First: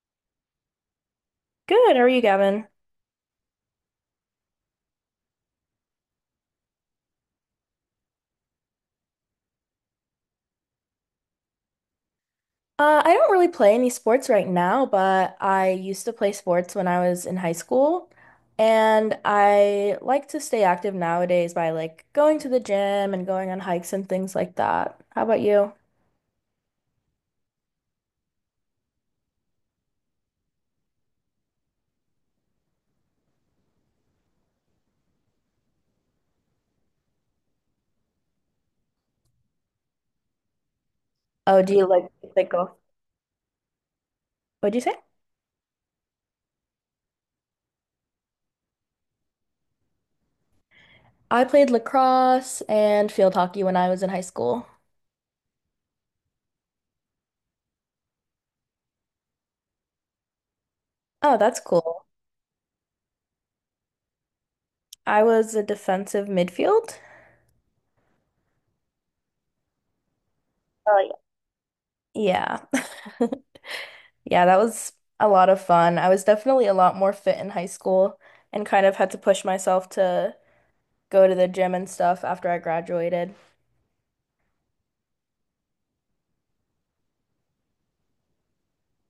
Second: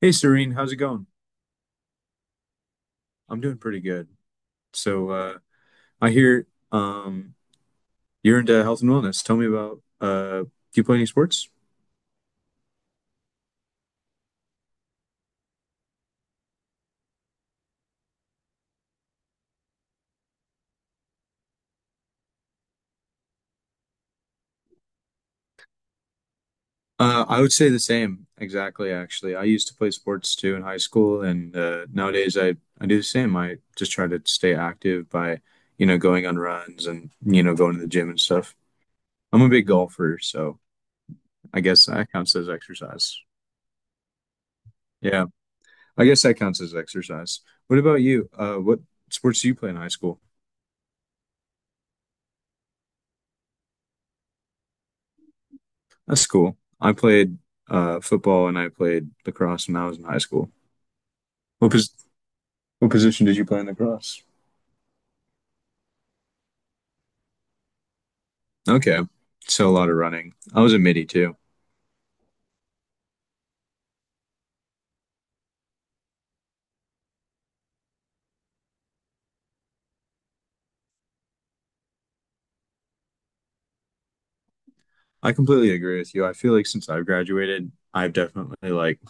Hey, Serene, how's it going? Good, how are you, Gavin? I'm doing pretty good. So, uh, I hear um, you're into health and wellness. Tell me about do you play any sports? I don't really play any sports right now, but I used to play sports when I was in high school. And I like to stay active nowadays by like going to the gym and going on hikes and things like that. How about you? I would say the same, exactly, actually. I used to play sports too in high school, and nowadays I do the same. I just try to stay active by, going on runs and, going to the gym and stuff. I'm a big golfer, so I Oh, do guess you like that counts as golf? exercise. What'd you say? Yeah, I guess that counts as exercise. What about you? What sports do you play in high school? I played lacrosse and field hockey when I was in high school. That's cool. I played football and I played lacrosse when I was in high school. Oh, that's What pos cool. what position did you play in lacrosse? I was a defensive midfield. Okay, so a lot of running. I was a midi Oh, too. yeah. Yeah. Yeah, that was a lot of fun. I was definitely a lot more fit in high school and kind of had to push myself to go to the gym and stuff after I graduated. I completely agree with you. I feel like since I've graduated, I've definitely like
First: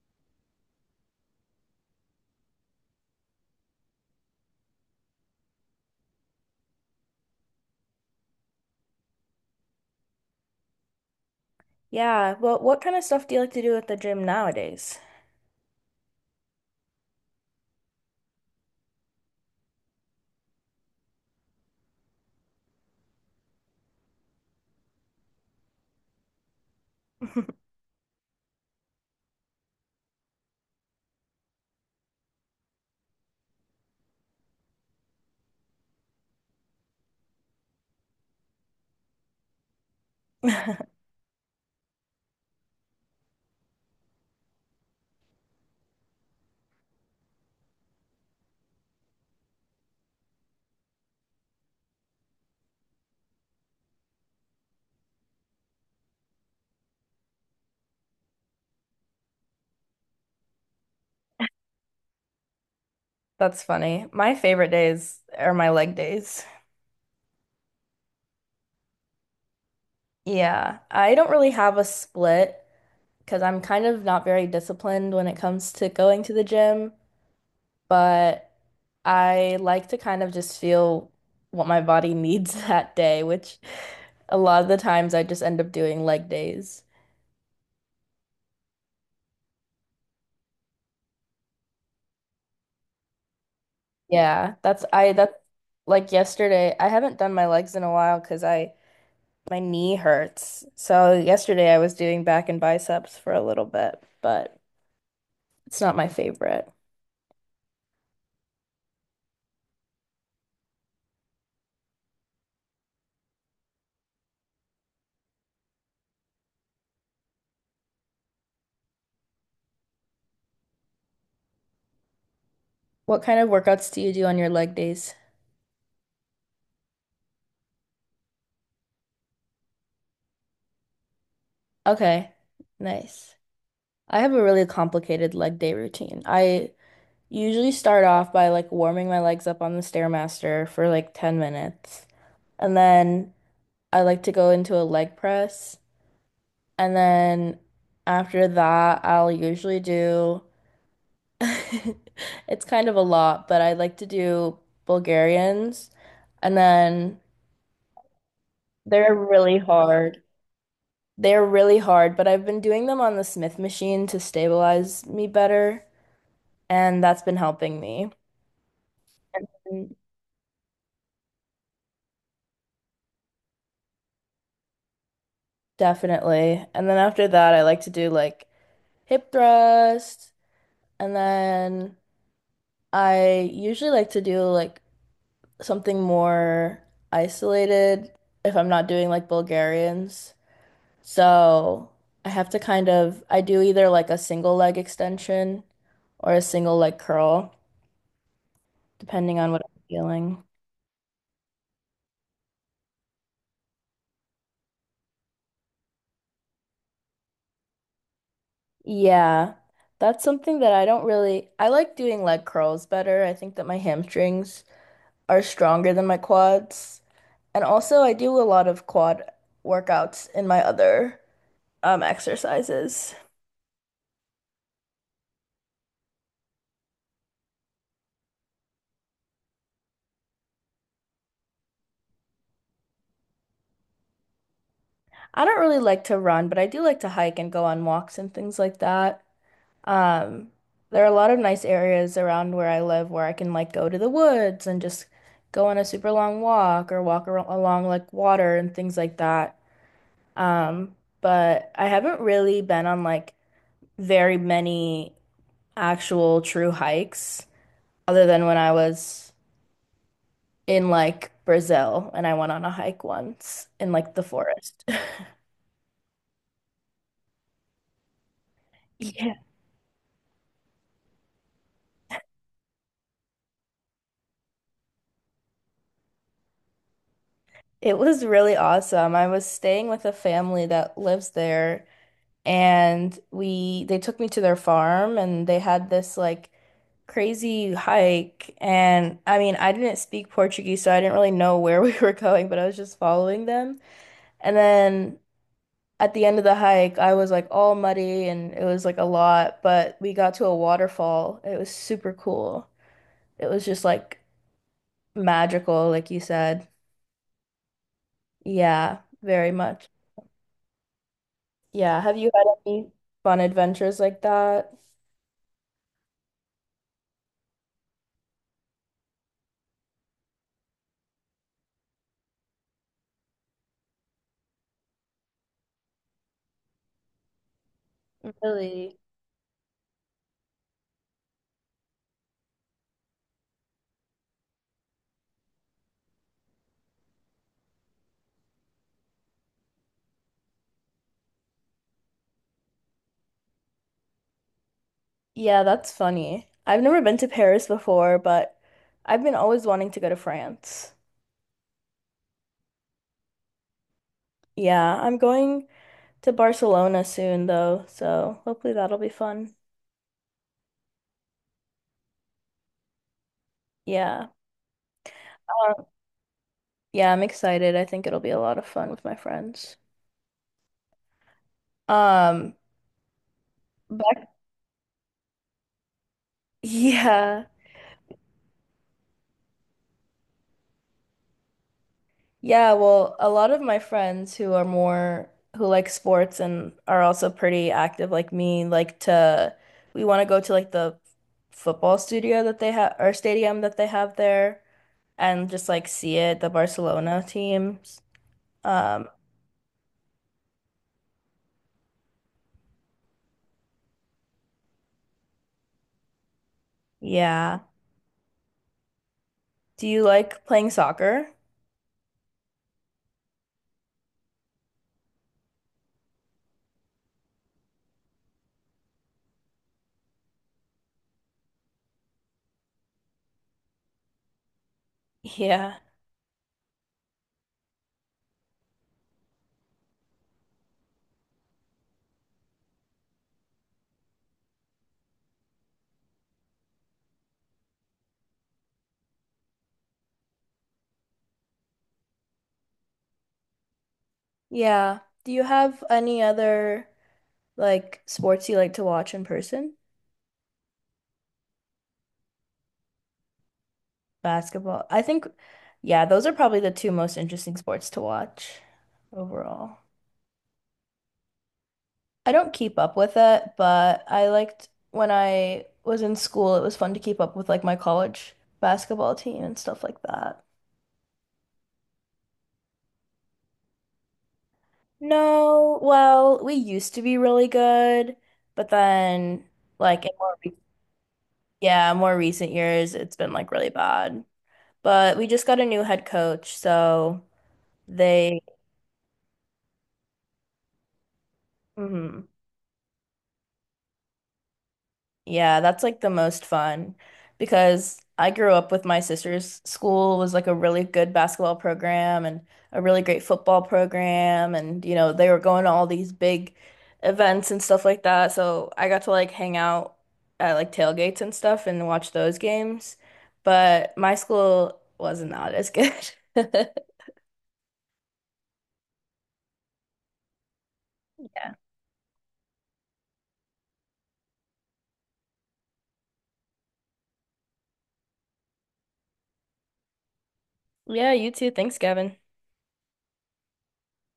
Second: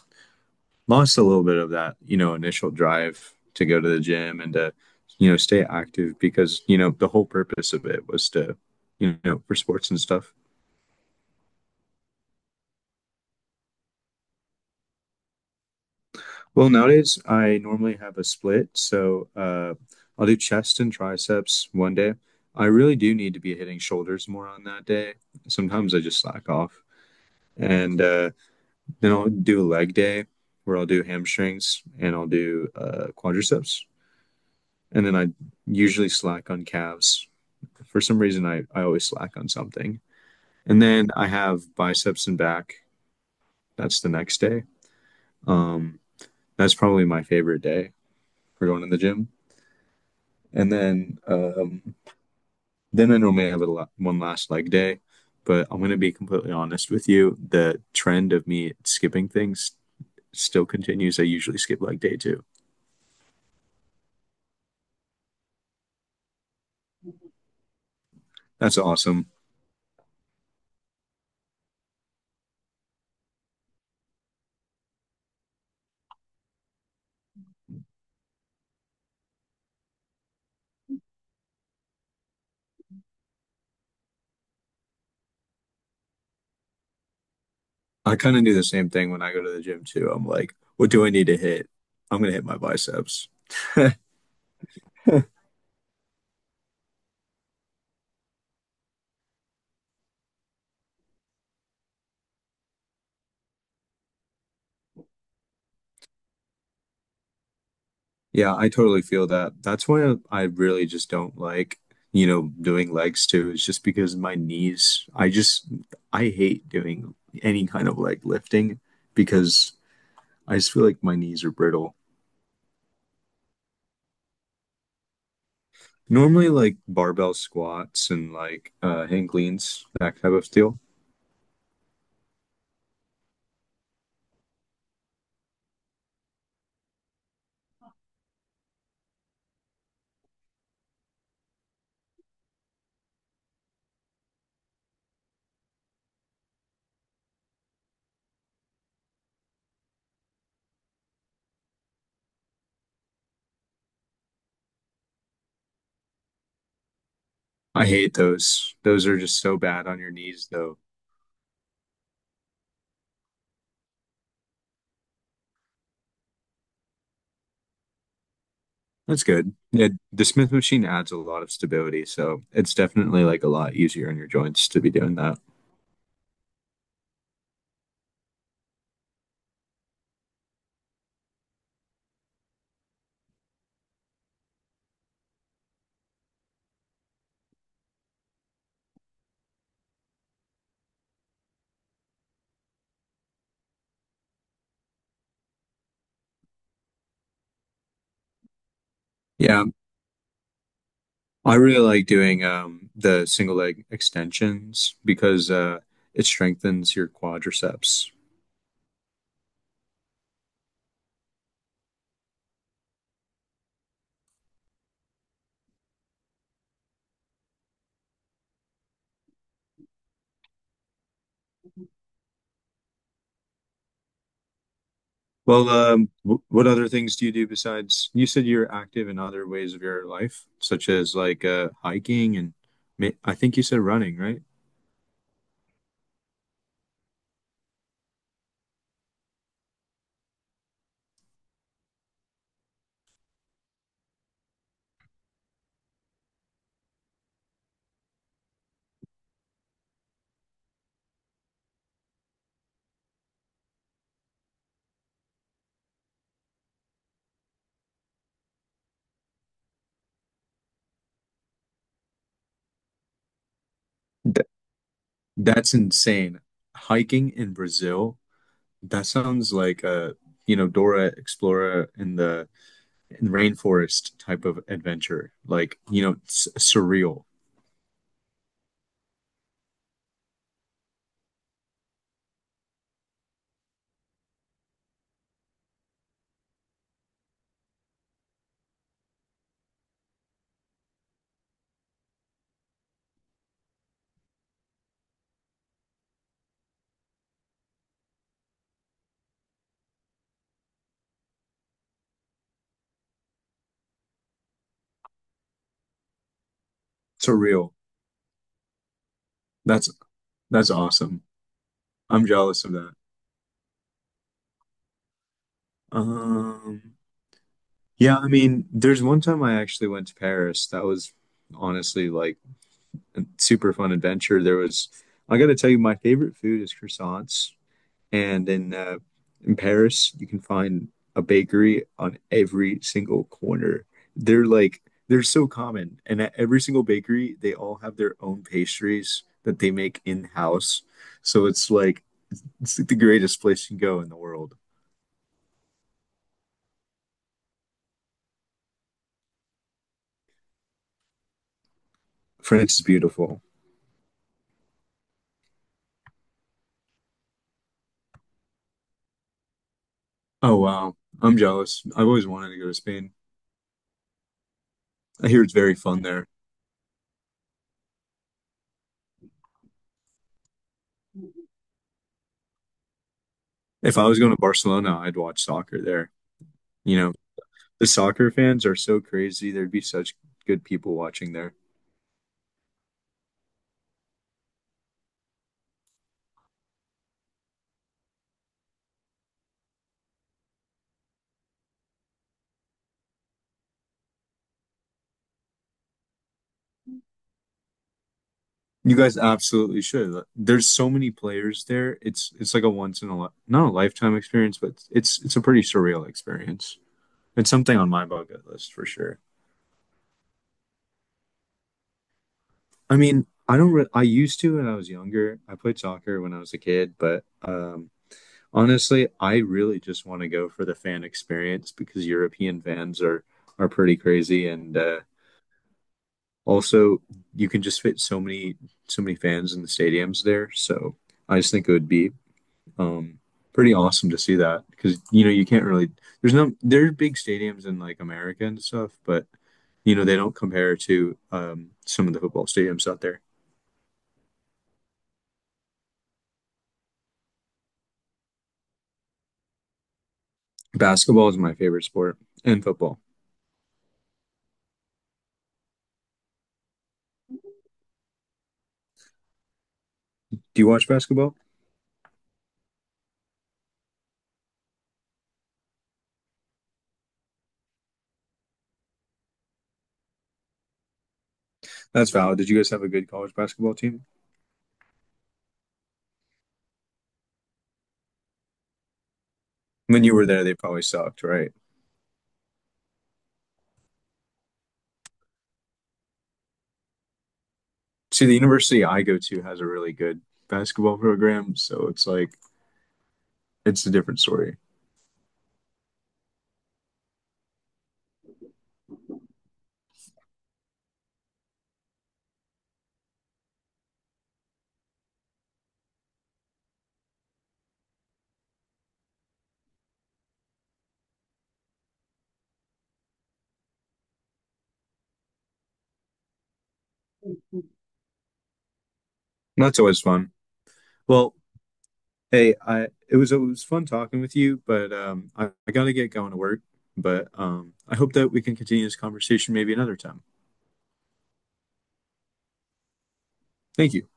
lost a little bit of that, initial drive to go to the gym and to, stay active because, the whole purpose of it was to, for sports and stuff. Yeah, well, what kind of stuff do you like to do at the gym nowadays? Well, nowadays I normally have a split, so I'll do chest and triceps one day. I really do need to be hitting shoulders more on that day. Sometimes I just slack off, and then I'll do a leg day where I'll do hamstrings and I'll do quadriceps, and then I usually slack on calves. For some reason, I always slack on something, That's and then I have biceps and back. That's the next day. Um, that's probably my favorite day for going to the gym. And then I normally have a la one last leg day, but I'm gonna be completely honest with you, the trend of me skipping things still continues. I usually skip leg day too. funny. My favorite days are my leg days. That's awesome. Yeah, I don't really have a split because I'm kind of not very disciplined when it comes to going to the gym, but I like to kind of just feel what my body needs that day, which a lot of the times I just end up doing leg days. I kind of do the same thing when I go to the gym too. I'm like, what do I need to hit? I'm gonna hit my biceps. Yeah, that's like yesterday. I haven't done my legs in a while because I my knee hurts. So yesterday I was doing back and biceps for a little bit, but it's not my favorite. Yeah, I totally feel that. That's why I really just don't like, doing legs too. It's just because my knees, I hate doing any kind of leg lifting because I just feel like my knees are brittle. What kind of workouts do you do on your leg days? Normally, like barbell squats and like hang cleans, that type of deal. Okay, nice. I have a really complicated leg day routine. I usually start off by like warming my legs up on the Stairmaster for like 10 minutes. And then I like to go into a leg press. And then after that, I'll usually do it's kind of a lot, but I like to do Bulgarians. And then I hate those. Those they're are just so really bad on your hard. knees, though. They're really hard, but I've been doing them on the Smith machine to stabilize me better, and that's been helping me. That's good. Yeah, the Smith machine adds a lot of stability, so it's definitely like a lot easier on your joints to be doing that. Definitely. And then after that, I like to do like hip thrust. And then I usually like to do like something more isolated if I'm not doing like Bulgarians. So I have to kind of, I do either like a single leg extension or a single leg curl, depending on what Yeah, I'm feeling. I really like doing the single leg extensions because it strengthens your quadriceps. Yeah, that's something that I don't really, I like doing leg curls better. I think that my hamstrings are stronger than my quads. And also, I do a lot of quad workouts in my other exercises. Well, what other things do you do besides you said you're active in other ways of your life, such as like hiking and I think you said running, right? I don't really like to run, but I do like to hike and go on walks and things like that. Um, there are a lot of nice areas around where I live where I can like go to the woods and just go on a super long walk or walk ar along like water and things like that. But I haven't really been on like very many actual true hikes other than when I was in like Brazil and I went on a hike once in like the Th forest. that's insane. Hiking in Brazil, that Yeah. sounds like you know, Dora Explorer in the in rainforest type of adventure. Like, you know, s surreal. It was really awesome. I was staying with a family that lives there and we they took me to their farm and they had this like crazy hike, and I mean I didn't speak Portuguese so I didn't really know where we were going, but I was just following them. And then at the end of the hike I was like all muddy and it was like a lot, but we got to a waterfall. It was super cool. It was just like magical, like you said. Surreal. Yeah, very much. That's that's awesome. Yeah. Have I'm you had jealous of any that. fun adventures like that? Um, yeah, I mean, there's one time I actually went to Paris. That was honestly like a super fun adventure. I gotta tell you, my favorite food is croissants. And Really? in Paris, you can find a bakery on every single corner. They're like they're so common, and at every single bakery, they all have their own pastries that they make in-house. So it's like the greatest place you can go in the world. Yeah, that's funny. I've never been to Paris before, but I've been always wanting to go to France. France is beautiful. Yeah, I'm going to Barcelona soon though, so hopefully that'll be fun. Oh wow. I'm jealous. I've always wanted to go to Spain. Yeah. I hear it's very Um, fun there. yeah, I'm excited. I think it'll be a lot of fun with my friends. Um, If I was back, going to Barcelona, I'd watch soccer there. You know, yeah. the soccer fans are so crazy. There'd be such good people watching there. Yeah, well, a lot of my friends who are more who like sports and are also pretty active like me like to we want to go to like the football studio that they have or stadium that they have there and just like see it, the Barcelona teams. You Um, guys absolutely should. Like, there's so many players there. It's like a once in a li not a lifetime experience, but it's a pretty surreal experience. It's yeah. something on my bucket list for sure. Do you like playing soccer? I mean, I don't re I used to when I was younger. I played soccer when I was a kid, but honestly, I really just want to go for the fan experience because European fans are pretty crazy, and Yeah. also you can just fit so many fans in the stadiums there. So I just think it would be um, pretty awesome to see that because you know you can't really there's no there's big stadiums in like America and stuff, but you know they don't compare to some of the football stadiums out there. Yeah. Do you have any other like sports you like to watch in person? Basketball is my favorite sport, and football. Basketball. I think, yeah, those are probably the two most interesting sports to watch overall. Do you watch basketball? I don't keep up with it, but I liked when I was in school, it was fun to keep up with like my college basketball team and stuff like that. That's valid. Did you guys have a good college basketball team? No, well, we used to be really good, but then When like in you were more there, re they probably sucked, right? yeah, more recent years, it's been like really bad. But we just got a new head coach, so See, the they university I go to has a really good basketball program, so mhm. It's a different story. Yeah, that's like the most fun because I grew up with my sister's school was like a really good basketball program and a really great football program, and you know they were going to all these big events and stuff like that. So I got to like hang out at like tailgates and stuff and watch those games. But my school was not as good. And that's always fun. Well, hey, I it was fun talking with you, but I gotta get going to work. But I hope that we can continue this conversation maybe another time. Yeah, you too. Thanks, Gavin. Thank you.